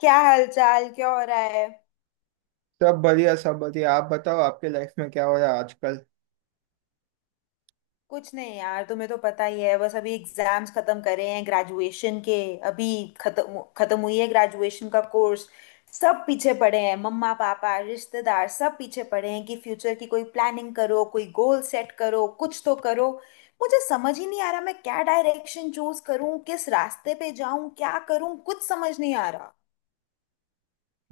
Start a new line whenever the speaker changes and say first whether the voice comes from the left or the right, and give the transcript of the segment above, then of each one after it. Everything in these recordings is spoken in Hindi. left: क्या हाल चाल, क्या हो रहा है।
right: सब बढ़िया सब बढ़िया। आप बताओ आपके लाइफ में क्या हो रहा है आजकल।
left: कुछ नहीं यार, तुम्हें तो पता ही है। बस अभी एग्जाम्स खत्म करे हैं ग्रेजुएशन के। अभी खत्म खत्म हुई है ग्रेजुएशन का कोर्स। सब पीछे पड़े हैं, मम्मा पापा रिश्तेदार सब पीछे पड़े हैं कि फ्यूचर की कोई प्लानिंग करो, कोई गोल सेट करो, कुछ तो करो। मुझे समझ ही नहीं आ रहा, मैं क्या डायरेक्शन चूज करूं, किस रास्ते पे जाऊं, क्या करूं, कुछ समझ नहीं आ रहा।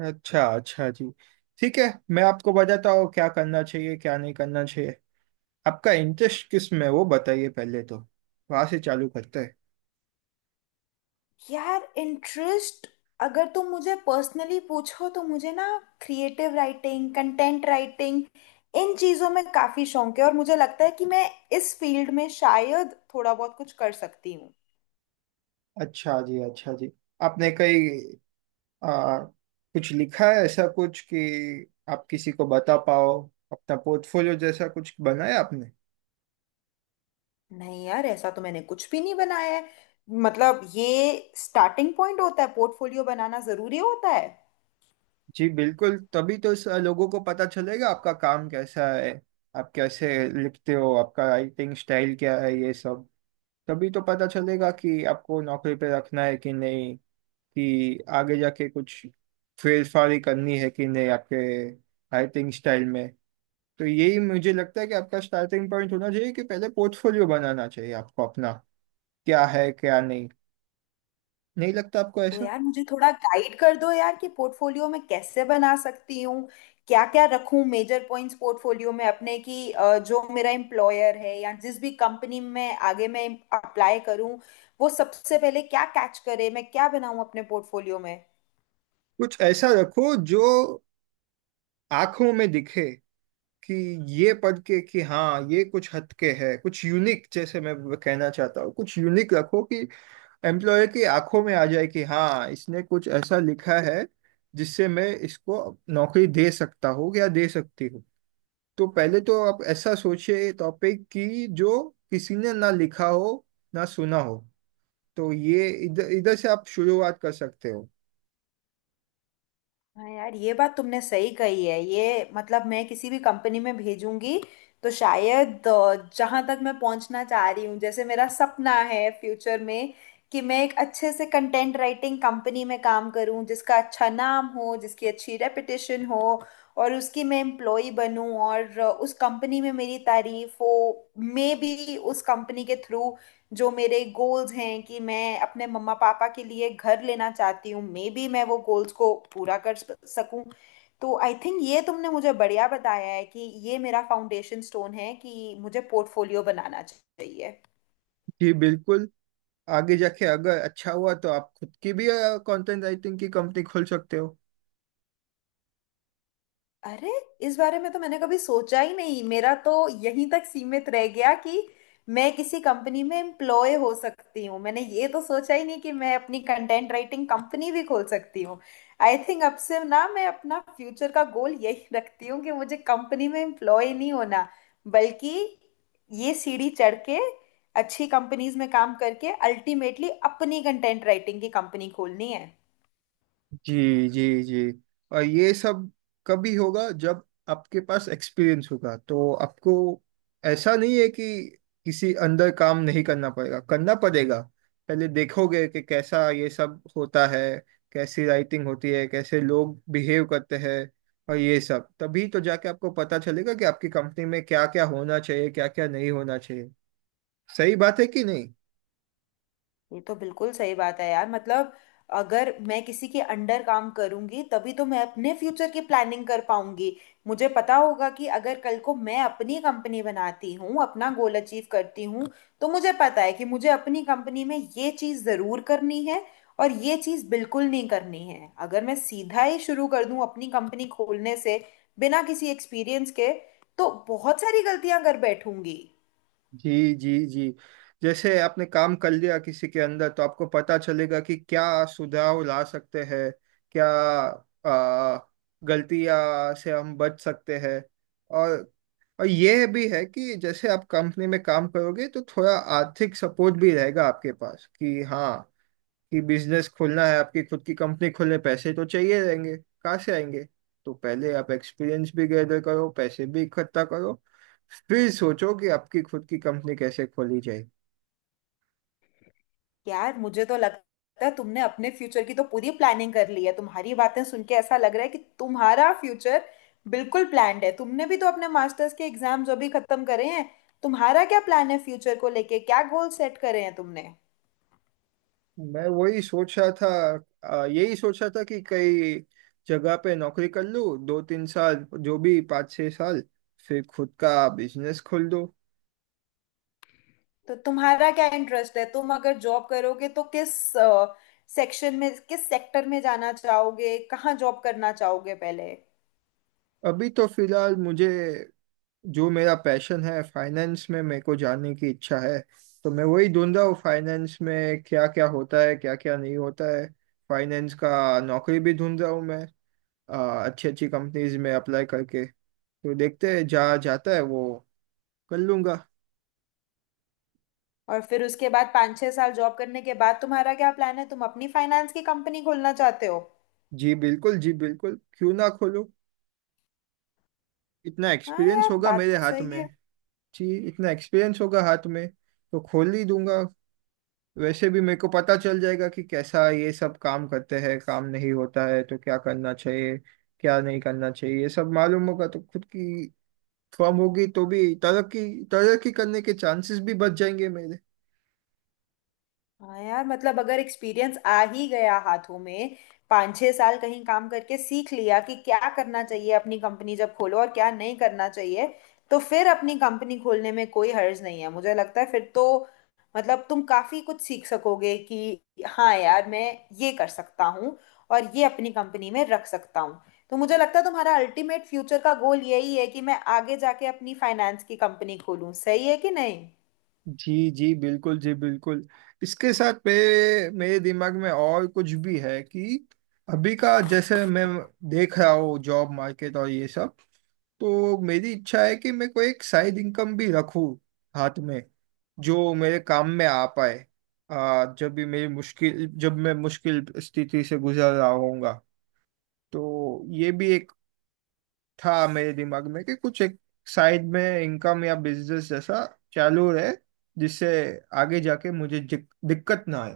right: अच्छा अच्छा जी। ठीक है। मैं आपको बताता हूँ क्या करना चाहिए क्या नहीं करना चाहिए। आपका इंटरेस्ट किस में है, वो बताइए पहले तो। वहां से चालू करते हैं।
left: यार इंटरेस्ट, अगर तुम मुझे पर्सनली पूछो तो मुझे ना क्रिएटिव राइटिंग, कंटेंट राइटिंग, इन चीज़ों में काफ़ी शौक है, और मुझे लगता है कि मैं इस फील्ड में शायद थोड़ा बहुत कुछ कर सकती हूँ।
right: अच्छा जी अच्छा जी। आपने कहीं आ, कुछ लिखा है ऐसा कुछ कि आप किसी को बता पाओ? अपना पोर्टफोलियो जैसा कुछ बनाया आपने?
left: नहीं यार, ऐसा तो मैंने कुछ भी नहीं बनाया है। मतलब ये स्टार्टिंग पॉइंट होता है, पोर्टफोलियो बनाना ज़रूरी होता है।
right: जी बिल्कुल। तभी तो लोगों को पता चलेगा आपका काम कैसा है, आप कैसे लिखते हो, आपका राइटिंग स्टाइल क्या है, ये सब। तभी तो पता चलेगा कि आपको नौकरी पे रखना है कि नहीं, कि आगे जाके कुछ फेरफारी करनी है कि नहीं आपके राइटिंग स्टाइल में। तो यही मुझे लगता है कि आपका स्टार्टिंग पॉइंट होना चाहिए, कि पहले पोर्टफोलियो बनाना चाहिए आपको अपना। क्या है क्या नहीं, नहीं लगता आपको
left: तो
right: ऐसा?
left: यार मुझे थोड़ा गाइड कर दो यार कि पोर्टफोलियो में कैसे बना सकती हूँ, क्या क्या रखूँ मेजर पॉइंट्स पोर्टफोलियो में अपने। कि जो मेरा एम्प्लॉयर है या जिस भी कंपनी में आगे मैं अप्लाई करूँ, वो सबसे पहले क्या कैच करे, मैं क्या बनाऊँ अपने पोर्टफोलियो में।
right: कुछ ऐसा रखो जो आंखों में दिखे, कि ये पढ़ के कि हाँ, ये कुछ हद के है, कुछ यूनिक। जैसे मैं कहना चाहता हूँ, कुछ यूनिक रखो कि एम्प्लॉयर की आंखों में आ जाए कि हाँ, इसने कुछ ऐसा लिखा है जिससे मैं इसको नौकरी दे सकता हूँ या दे सकती हूँ। तो पहले तो आप ऐसा सोचिए टॉपिक की जो किसी ने ना लिखा हो, ना सुना हो। तो ये इधर इधर से आप शुरुआत कर सकते हो।
left: हाँ यार, ये बात तुमने सही कही है। ये मतलब मैं किसी भी कंपनी में भेजूंगी तो शायद जहां तक मैं पहुंचना चाह रही हूँ, जैसे मेरा सपना है फ्यूचर में कि मैं एक अच्छे से कंटेंट राइटिंग कंपनी में काम करूँ जिसका अच्छा नाम हो, जिसकी अच्छी रेपुटेशन हो, और उसकी मैं एम्प्लॉय बनूं, और उस कंपनी में मेरी तारीफ हो। मे बी उस कंपनी के थ्रू जो मेरे गोल्स हैं कि मैं अपने मम्मा पापा के लिए घर लेना चाहती हूँ, मे बी मैं वो गोल्स को पूरा कर सकूं। तो आई थिंक ये तुमने मुझे बढ़िया बताया है कि ये मेरा फाउंडेशन स्टोन है कि मुझे पोर्टफोलियो बनाना चाहिए।
right: जी बिल्कुल। आगे जाके अगर अच्छा हुआ तो आप खुद की भी कंटेंट राइटिंग की कंपनी खोल सकते हो।
left: अरे, इस बारे में तो मैंने कभी सोचा ही नहीं। मेरा तो यहीं तक सीमित रह गया कि मैं किसी कंपनी में एम्प्लॉय हो सकती हूँ। मैंने ये तो सोचा ही नहीं कि मैं अपनी कंटेंट राइटिंग कंपनी भी खोल सकती हूँ। आई थिंक अब से ना मैं अपना फ्यूचर का गोल यही रखती हूँ कि मुझे कंपनी में एम्प्लॉय नहीं होना, बल्कि ये सीढ़ी चढ़ के अच्छी कंपनीज में काम करके अल्टीमेटली अपनी कंटेंट राइटिंग की कंपनी खोलनी है।
right: जी जी जी। और ये सब कभी होगा जब आपके पास एक्सपीरियंस होगा, तो आपको ऐसा नहीं है कि किसी अंदर काम नहीं करना पड़ेगा, करना पड़ेगा। पहले देखोगे कि कैसा ये सब होता है, कैसी राइटिंग होती है, कैसे लोग बिहेव करते हैं। और ये सब तभी तो जाके आपको पता चलेगा कि आपकी कंपनी में क्या क्या होना चाहिए क्या क्या नहीं होना चाहिए। सही बात है कि नहीं?
left: ये तो बिल्कुल सही बात है यार। मतलब अगर मैं किसी के अंडर काम करूंगी तभी तो मैं अपने फ्यूचर की प्लानिंग कर पाऊंगी। मुझे पता होगा कि अगर कल को मैं अपनी कंपनी बनाती हूँ, अपना गोल अचीव करती हूँ, तो मुझे पता है कि मुझे अपनी कंपनी में ये चीज़ ज़रूर करनी है और ये चीज़ बिल्कुल नहीं करनी है। अगर मैं सीधा ही शुरू कर दूँ अपनी कंपनी खोलने से, बिना किसी एक्सपीरियंस के, तो बहुत सारी गलतियां कर बैठूंगी।
right: जी जी जी। जैसे आपने काम कर लिया किसी के अंदर तो आपको पता चलेगा कि क्या सुधार ला सकते हैं, क्या आ, गलतियां से हम बच सकते हैं। और और ये भी है कि जैसे आप कंपनी में काम करोगे तो थोड़ा आर्थिक सपोर्ट भी रहेगा आपके पास, कि हाँ कि बिजनेस खोलना है। आपकी खुद की कंपनी खोलने पैसे तो चाहिए रहेंगे, कहाँ से आएंगे? तो पहले आप एक्सपीरियंस भी गैदर करो, पैसे भी इकट्ठा करो, फिर सोचो कि आपकी खुद की कंपनी कैसे खोली जाए।
left: यार मुझे तो लगता है तुमने अपने फ्यूचर की तो पूरी प्लानिंग कर ली है। तुम्हारी बातें सुन के ऐसा लग रहा है कि तुम्हारा फ्यूचर बिल्कुल प्लान्ड है। तुमने भी तो अपने मास्टर्स के एग्जाम्स अभी खत्म करे हैं। तुम्हारा क्या प्लान है फ्यूचर को लेके, क्या गोल सेट करे हैं तुमने?
right: मैं वही सोच रहा था। यही सोच रहा था कि कई जगह पे नौकरी कर लूँ, 2-3 साल जो भी, 5-6 साल, फिर खुद का बिजनेस खोल दो।
left: तो तुम्हारा क्या इंटरेस्ट है, तुम अगर जॉब करोगे तो किस सेक्शन में, किस सेक्टर में जाना चाहोगे, कहाँ जॉब करना चाहोगे पहले?
right: अभी तो फिलहाल मुझे जो मेरा पैशन है, फाइनेंस में मेरे को जानने की इच्छा है। तो मैं वही ढूंढ रहा हूँ, फाइनेंस में क्या क्या होता है क्या क्या नहीं होता है। फाइनेंस का नौकरी भी ढूंढ रहा हूँ मैं, अच्छी अच्छी कंपनीज में अप्लाई करके। तो देखते हैं जहाँ जाता है, वो कर लूंगा।
left: और फिर उसके बाद पाँच छह साल जॉब करने के बाद तुम्हारा क्या प्लान है, तुम अपनी फाइनेंस की कंपनी खोलना चाहते हो?
right: जी बिल्कुल जी बिल्कुल, क्यों ना खोलूँ? इतना
left: हाँ
right: एक्सपीरियंस
left: यार
right: होगा
left: बात
right: मेरे
left: तो
right: हाथ
left: सही
right: में।
left: है।
right: जी इतना एक्सपीरियंस होगा हाथ में, तो खोल ही दूंगा। वैसे भी मेरे को पता चल जाएगा कि कैसा ये सब काम करते हैं, काम नहीं होता है तो क्या करना चाहिए, क्या नहीं करना चाहिए, ये सब मालूम होगा। तो खुद की फर्म होगी तो भी तरक्की तरक्की करने के चांसेस भी बच जाएंगे मेरे।
left: हाँ यार, मतलब अगर एक्सपीरियंस आ ही गया हाथों में, पाँच छह साल कहीं काम करके सीख लिया कि क्या करना चाहिए अपनी कंपनी जब खोलो और क्या नहीं करना चाहिए, तो फिर अपनी कंपनी खोलने में कोई हर्ज नहीं है मुझे लगता है। फिर तो मतलब तुम काफी कुछ सीख सकोगे कि हाँ यार, मैं ये कर सकता हूँ और ये अपनी कंपनी में रख सकता हूँ। तो मुझे लगता है तुम्हारा अल्टीमेट फ्यूचर का गोल यही है कि मैं आगे जाके अपनी फाइनेंस की कंपनी खोलूँ, सही है कि नहीं?
right: जी जी बिल्कुल जी बिल्कुल। इसके साथ मेरे मेरे दिमाग में और कुछ भी है कि अभी का जैसे मैं देख रहा हूँ जॉब मार्केट और ये सब। तो मेरी इच्छा है कि मैं कोई एक साइड इनकम भी रखूं हाथ में, जो मेरे काम में आ पाए, जब मैं मुश्किल स्थिति से गुजर रहा होऊंगा। तो ये भी एक था मेरे दिमाग में कि कुछ एक साइड में इनकम या बिजनेस जैसा चालू रहे, जिससे आगे जाके मुझे दिक्कत ना आए।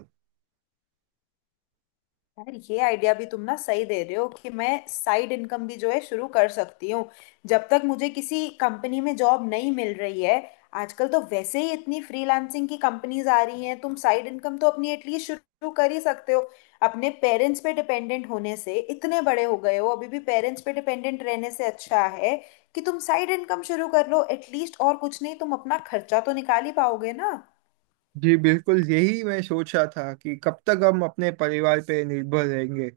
left: यार ये आइडिया भी तुम ना सही दे रहे हो कि मैं साइड इनकम भी जो है शुरू कर सकती हूँ जब तक मुझे किसी कंपनी में जॉब नहीं मिल रही है। आजकल तो वैसे ही इतनी फ्रीलांसिंग की कंपनीज आ रही हैं, तुम साइड इनकम तो अपनी एटलीस्ट शुरू कर ही सकते हो। अपने पेरेंट्स पे डिपेंडेंट होने से, इतने बड़े हो गए हो अभी भी पेरेंट्स पे डिपेंडेंट रहने से अच्छा है कि तुम साइड इनकम शुरू कर लो एटलीस्ट। और कुछ नहीं तुम अपना खर्चा तो निकाल ही पाओगे ना।
right: जी बिल्कुल। यही मैं सोच रहा था कि कब तक हम अपने परिवार पे निर्भर रहेंगे,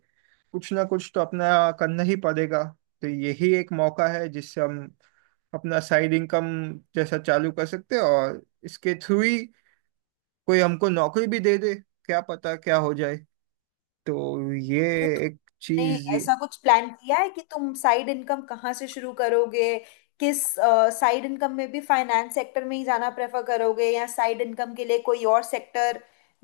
right: कुछ ना कुछ तो अपना करना ही पड़ेगा। तो यही एक मौका है जिससे हम अपना साइड इनकम जैसा चालू कर सकते हैं, और इसके थ्रू ही कोई हमको नौकरी भी दे दे, क्या पता क्या हो जाए। तो ये एक
left: ने
right: चीज
left: ऐसा कुछ प्लान किया है कि तुम साइड इनकम कहाँ से शुरू करोगे, किस साइड इनकम में भी फाइनेंस सेक्टर में ही जाना प्रेफर करोगे या साइड इनकम के लिए कोई और सेक्टर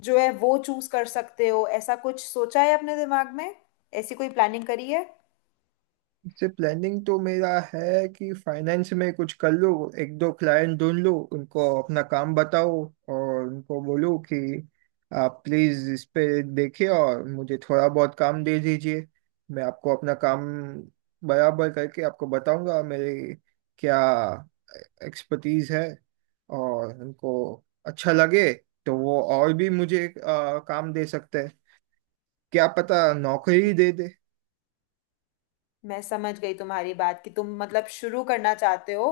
left: जो है वो चूज कर सकते हो? ऐसा कुछ सोचा है अपने दिमाग में, ऐसी कोई प्लानिंग करी है?
right: से प्लानिंग तो मेरा है कि फाइनेंस में कुछ कर लो, 1-2 क्लाइंट ढूंढ लो, उनको अपना काम बताओ, और उनको बोलो कि आप प्लीज इस पे देखिए और मुझे थोड़ा बहुत काम दे दीजिए। मैं आपको अपना काम बराबर करके आपको बताऊंगा मेरे क्या एक्सपर्टीज है। और उनको अच्छा लगे तो वो और भी मुझे काम दे सकते हैं। क्या पता नौकरी ही दे दे।
left: मैं समझ गई तुम्हारी बात कि तुम मतलब शुरू करना चाहते हो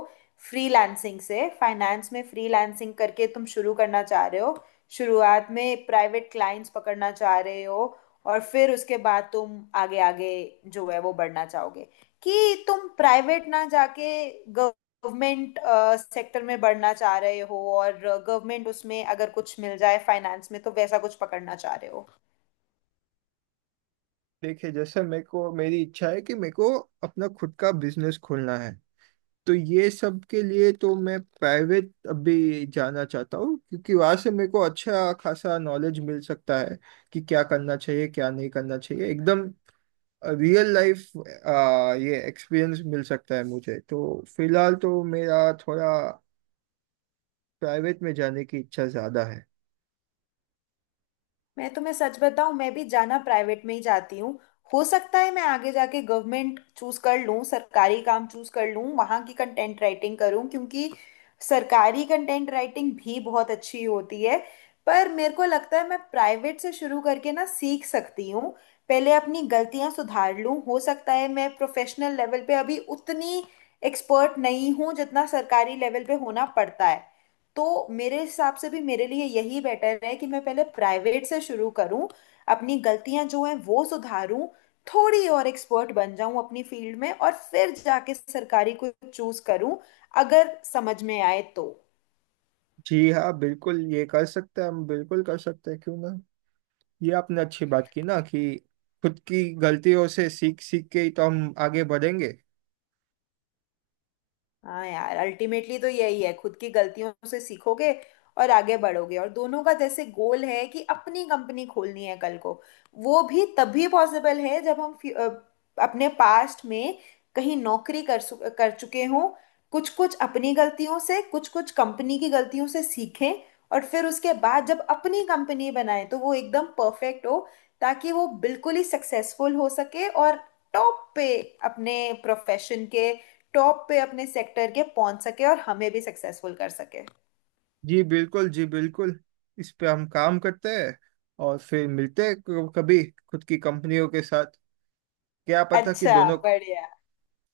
left: फ्रीलांसिंग से, फाइनेंस में फ्रीलांसिंग करके तुम शुरू करना चाह रहे हो। शुरुआत में प्राइवेट क्लाइंट्स पकड़ना चाह रहे हो और फिर उसके बाद तुम आगे आगे जो है वो बढ़ना चाहोगे। कि तुम प्राइवेट ना जाके गवर्नमेंट सेक्टर में बढ़ना चाह रहे हो, और गवर्नमेंट उसमें अगर कुछ मिल जाए फाइनेंस में तो वैसा कुछ पकड़ना चाह रहे हो।
right: देखिए जैसे मेरे को मेरी इच्छा है कि मेरे को अपना खुद का बिजनेस खोलना है, तो ये सब के लिए तो मैं प्राइवेट अभी जाना चाहता हूँ, क्योंकि वहां से मेरे को अच्छा खासा नॉलेज मिल सकता है कि क्या करना चाहिए क्या नहीं करना चाहिए, एकदम रियल लाइफ ये एक्सपीरियंस मिल सकता है मुझे। तो फिलहाल तो मेरा थोड़ा प्राइवेट में जाने की इच्छा ज्यादा है।
left: मैं तुम्हें सच बताऊं, मैं भी जाना प्राइवेट में ही जाती हूँ। हो सकता है मैं आगे जाके गवर्नमेंट चूज कर लूँ, सरकारी काम चूज कर लूँ, वहाँ की कंटेंट राइटिंग करूँ क्योंकि सरकारी कंटेंट राइटिंग भी बहुत अच्छी होती है। पर मेरे को लगता है मैं प्राइवेट से शुरू करके ना सीख सकती हूँ, पहले अपनी गलतियाँ सुधार लूँ। हो सकता है मैं प्रोफेशनल लेवल पे अभी उतनी एक्सपर्ट नहीं हूँ जितना सरकारी लेवल पे होना पड़ता है। तो मेरे हिसाब से भी मेरे लिए यही बेटर है कि मैं पहले प्राइवेट से शुरू करूं, अपनी गलतियां जो हैं वो सुधारूं, थोड़ी और एक्सपर्ट बन जाऊं अपनी फील्ड में, और फिर जाके सरकारी को चूज करूं, अगर समझ में आए तो।
right: जी हाँ बिल्कुल, ये कर सकते हैं हम, बिल्कुल कर सकते हैं, क्यों ना। ये आपने अच्छी बात की ना, कि खुद की गलतियों से सीख सीख के ही तो हम आगे बढ़ेंगे।
left: हाँ यार, अल्टीमेटली तो यही है, खुद की गलतियों से सीखोगे और आगे बढ़ोगे। और दोनों का जैसे गोल है कि अपनी कंपनी खोलनी है कल को, वो भी तभी पॉसिबल है जब हम अपने पास्ट में कहीं नौकरी कर चुके हों, कुछ कुछ अपनी गलतियों से कुछ कुछ कंपनी की गलतियों से सीखें, और फिर उसके बाद जब अपनी कंपनी बनाएं तो वो एकदम परफेक्ट हो, ताकि वो बिल्कुल ही सक्सेसफुल हो सके और टॉप पे अपने प्रोफेशन के, टॉप पे अपने सेक्टर के पहुंच सके, और हमें भी सक्सेसफुल कर सके।
right: जी बिल्कुल जी बिल्कुल। इस पे हम काम करते हैं और फिर मिलते हैं कभी, खुद की कंपनियों के साथ। क्या पता कि
left: अच्छा
right: दोनों
left: बढ़िया।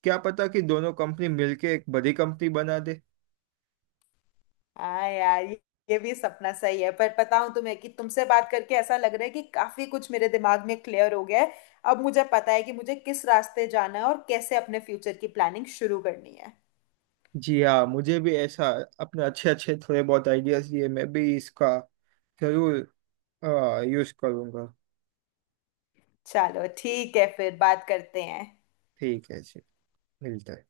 right: क्या पता कि दोनों कंपनी मिलके एक बड़ी कंपनी बना दे।
left: हाँ यार, ये भी सपना सही है। पर पता हूँ तुम्हें कि तुमसे बात करके ऐसा लग रहा है कि काफी कुछ मेरे दिमाग में क्लियर हो गया है। अब मुझे पता है कि मुझे किस रास्ते जाना है और कैसे अपने फ्यूचर की प्लानिंग शुरू करनी है।
right: जी हाँ, मुझे भी ऐसा अपने अच्छे अच्छे थोड़े बहुत आइडियाज दिए, मैं भी इसका जरूर यूज करूंगा।
left: चलो ठीक है, फिर बात करते हैं।
right: ठीक है जी। मिलते हैं।